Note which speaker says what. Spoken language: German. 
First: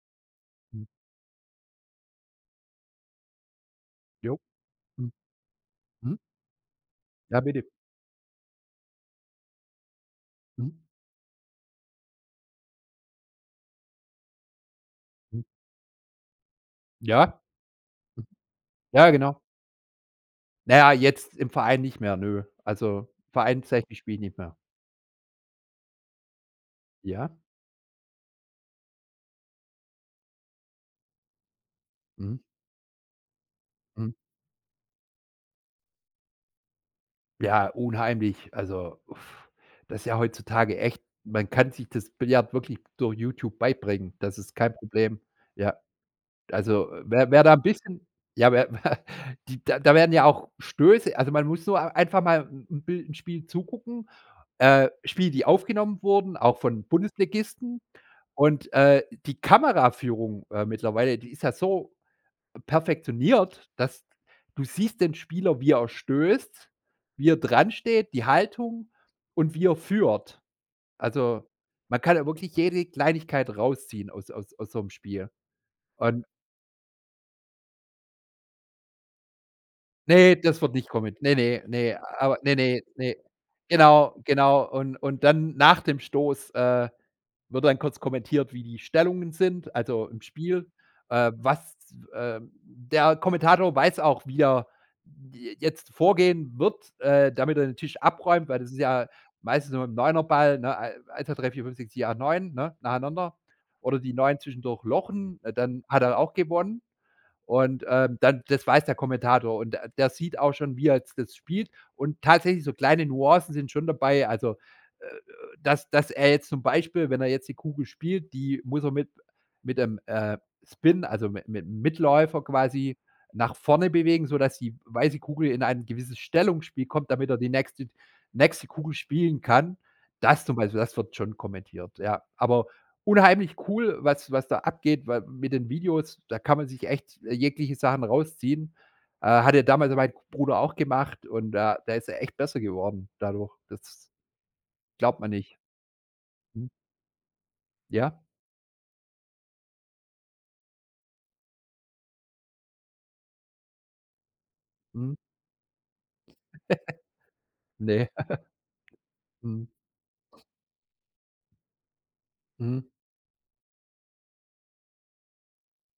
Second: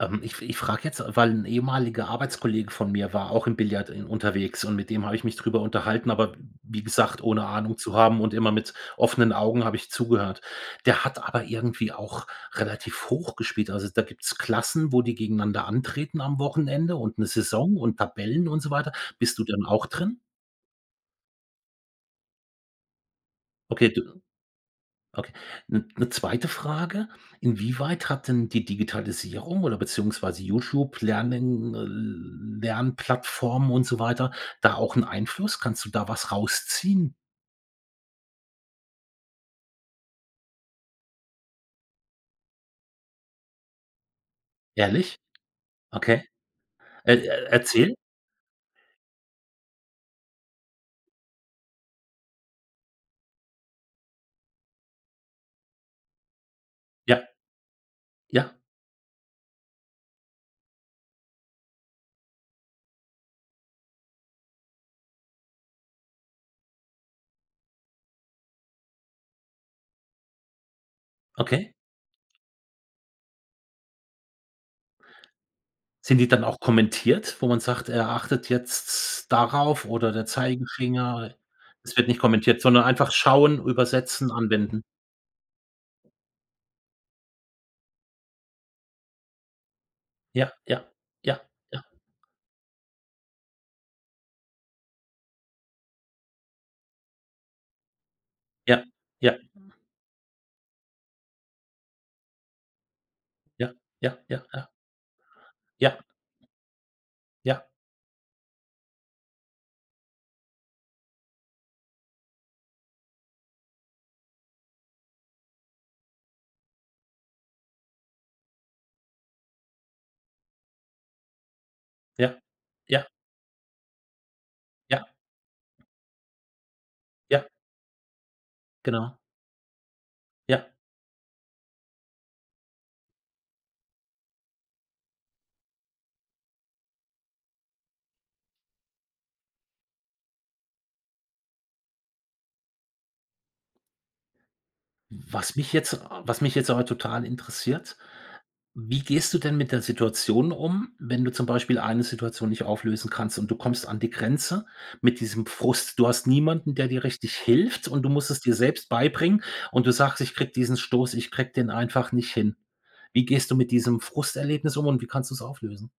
Speaker 1: Ähm, ich fr ich frage
Speaker 2: Hm.
Speaker 1: jetzt, äh, weil 'n ehemaliger Arbeitskollege von mir war auch im Billard en
Speaker 2: Jo,
Speaker 1: unterwegs und mit dem
Speaker 2: hm.
Speaker 1: habe ich mich drüber unterhalten.
Speaker 2: Mhm.
Speaker 1: Aber w wie gesagt,
Speaker 2: Ja,
Speaker 1: ohne
Speaker 2: bitte.
Speaker 1: Ahnung zu haben und immer mit offenen Augen habe ich zugehört.
Speaker 2: Mhm.
Speaker 1: Der hat aber irgendwie auch relativ hoch gespielt. Also, da gibt's Klassen, wo die
Speaker 2: Hm.
Speaker 1: gegeneinander antreten am Wochenende und
Speaker 2: Ja.
Speaker 1: 'ne
Speaker 2: Hm.
Speaker 1: Saison und Tabellen und so weiter.
Speaker 2: Ja,
Speaker 1: Bist
Speaker 2: genau.
Speaker 1: du denn auch drin?
Speaker 2: Na ja, jetzt im Verein nicht mehr, nö. Also,
Speaker 1: Okay
Speaker 2: Vereinsseite
Speaker 1: du
Speaker 2: spiele ich nicht mehr.
Speaker 1: okay. 'N 'ne 2. Frage.
Speaker 2: Ja?
Speaker 1: Inwieweit hat denn die Digitalisierung oder beziehungsweise YouTube Lernen äh
Speaker 2: Mhm.
Speaker 1: L Lernplattformen und so
Speaker 2: Mhm.
Speaker 1: weiter da auch 'n Einfluss? Kannst du da was rausziehen?
Speaker 2: Ja, unheimlich, also, uf, das ist ja heutzutage echt man kann sich das Billard wirklich durch YouTube beibringen, das ist kein
Speaker 1: Ehrlich?
Speaker 2: Problem, ja.
Speaker 1: Okay.
Speaker 2: Also, äh,
Speaker 1: Äh,
Speaker 2: wer wer da 'n
Speaker 1: erzähl.
Speaker 2: bisschen ja, wer die da werden ja auch Stöße also, man muss so einfach mal 'n 'n bill 'n Spiel zugucken, äh, Spiele die aufgenommen wurden, auch von
Speaker 1: Ja.
Speaker 2: Bundesligisten.
Speaker 1: Ja.
Speaker 2: Und, äh, die Kameraführung, äh, mittlerweile, die ist ja so perfektioniert, dass du siehst den Spieler, wie er stößt, wie er dransteht, die Haltung und wie er führt. Also,
Speaker 1: Okay.
Speaker 2: man kann da wirklich jede Kleinigkeit rausziehen aus aus aus so 'm Spiel.
Speaker 1: Sind
Speaker 2: Und
Speaker 1: die dann auch kommentiert, wo man sagt, er achtet jetzt darauf oder der
Speaker 2: Ne, das wird nicht komment
Speaker 1: Zeigefinger?
Speaker 2: ne, ne, ne,
Speaker 1: Es wird nicht
Speaker 2: aber ne,
Speaker 1: kommentiert,
Speaker 2: ne,
Speaker 1: sondern einfach
Speaker 2: ne.
Speaker 1: schauen,
Speaker 2: Genau,
Speaker 1: übersetzen,
Speaker 2: genau,
Speaker 1: anwenden.
Speaker 2: und und dann nach dem Stoß, äh, wird dann kurz kommentiert, wie die Stellungen sind also, im
Speaker 1: Ja,
Speaker 2: Spiel,
Speaker 1: ja,
Speaker 2: äh,
Speaker 1: ja,
Speaker 2: was,
Speaker 1: ja.
Speaker 2: w ähm, der Kommentator weiß auch, wie er j jetzt vorgehen wird, äh, damit er den Tisch abräumt, weil das ist
Speaker 1: Ja,
Speaker 2: ja
Speaker 1: ja.
Speaker 2: meistens nur mit'm 9er Ball nochmal, ne, ei 1, 2, 3, 4, 5, 6, 7, 8, 9, ne, nacheinander
Speaker 1: Ja,
Speaker 2: oder die
Speaker 1: ja, ja,
Speaker 2: 9
Speaker 1: ja.
Speaker 2: zwischendurch lochen, äh, dann hat
Speaker 1: Ja.
Speaker 2: er auch gewonnen.
Speaker 1: Ja.
Speaker 2: Und, ähm, dann das weiß der Kommentator und der der sieht auch schon, wie er jetzt das spielt. Und tatsächlich so kleine Nuancen sind schon dabei, also, äh, äh, dass dass er jetzt zum Beispiel, wenn er jetzt die Kugel spielt, die muss er mit mit dem, äh, Spin also, mit mit-'m
Speaker 1: Ja,
Speaker 2: Mitläufer quasi
Speaker 1: ja.
Speaker 2: nach vorne bewegen, sodass die
Speaker 1: Ja.
Speaker 2: weiße Kugel in ein gewisses Stellungsspiel kommt, damit er
Speaker 1: Ja.
Speaker 2: die nächste nächste Kugel
Speaker 1: Genau.
Speaker 2: spielen kann. Das zum
Speaker 1: Ja.
Speaker 2: Beispiel, das wird schon kommentiert, ja. Aber unheimlich cool, was was da abgeht, weil mit den Videos, da kann man sich echt jegliche Sachen rausziehen. Äh, hat ja damals mein Bruder auch gemacht und da da ist er echt besser geworden dadurch. Das glaubt man
Speaker 1: Was
Speaker 2: nicht.
Speaker 1: mich jetzt a was mich
Speaker 2: Mhm.
Speaker 1: jetzt aber total interessiert,
Speaker 2: Ja.
Speaker 1: wie gehst du denn mit der Situation um, wenn du zum Beispiel eine Situation nicht auflösen kannst und du kommst an die Grenze
Speaker 2: Mhm.
Speaker 1: mit diesem Frust. Du hast niemanden, der dir richtig hilft und
Speaker 2: Ne.
Speaker 1: du musst es dir selbst beibringen
Speaker 2: Mhm.
Speaker 1: und du sagst: „Ich kriege diesen Stoß ich kriege den einfach nicht hin.“
Speaker 2: Mhm.
Speaker 1: Wie gehst du mit diesem Frusterlebnis um und wie kannst du's auflösen?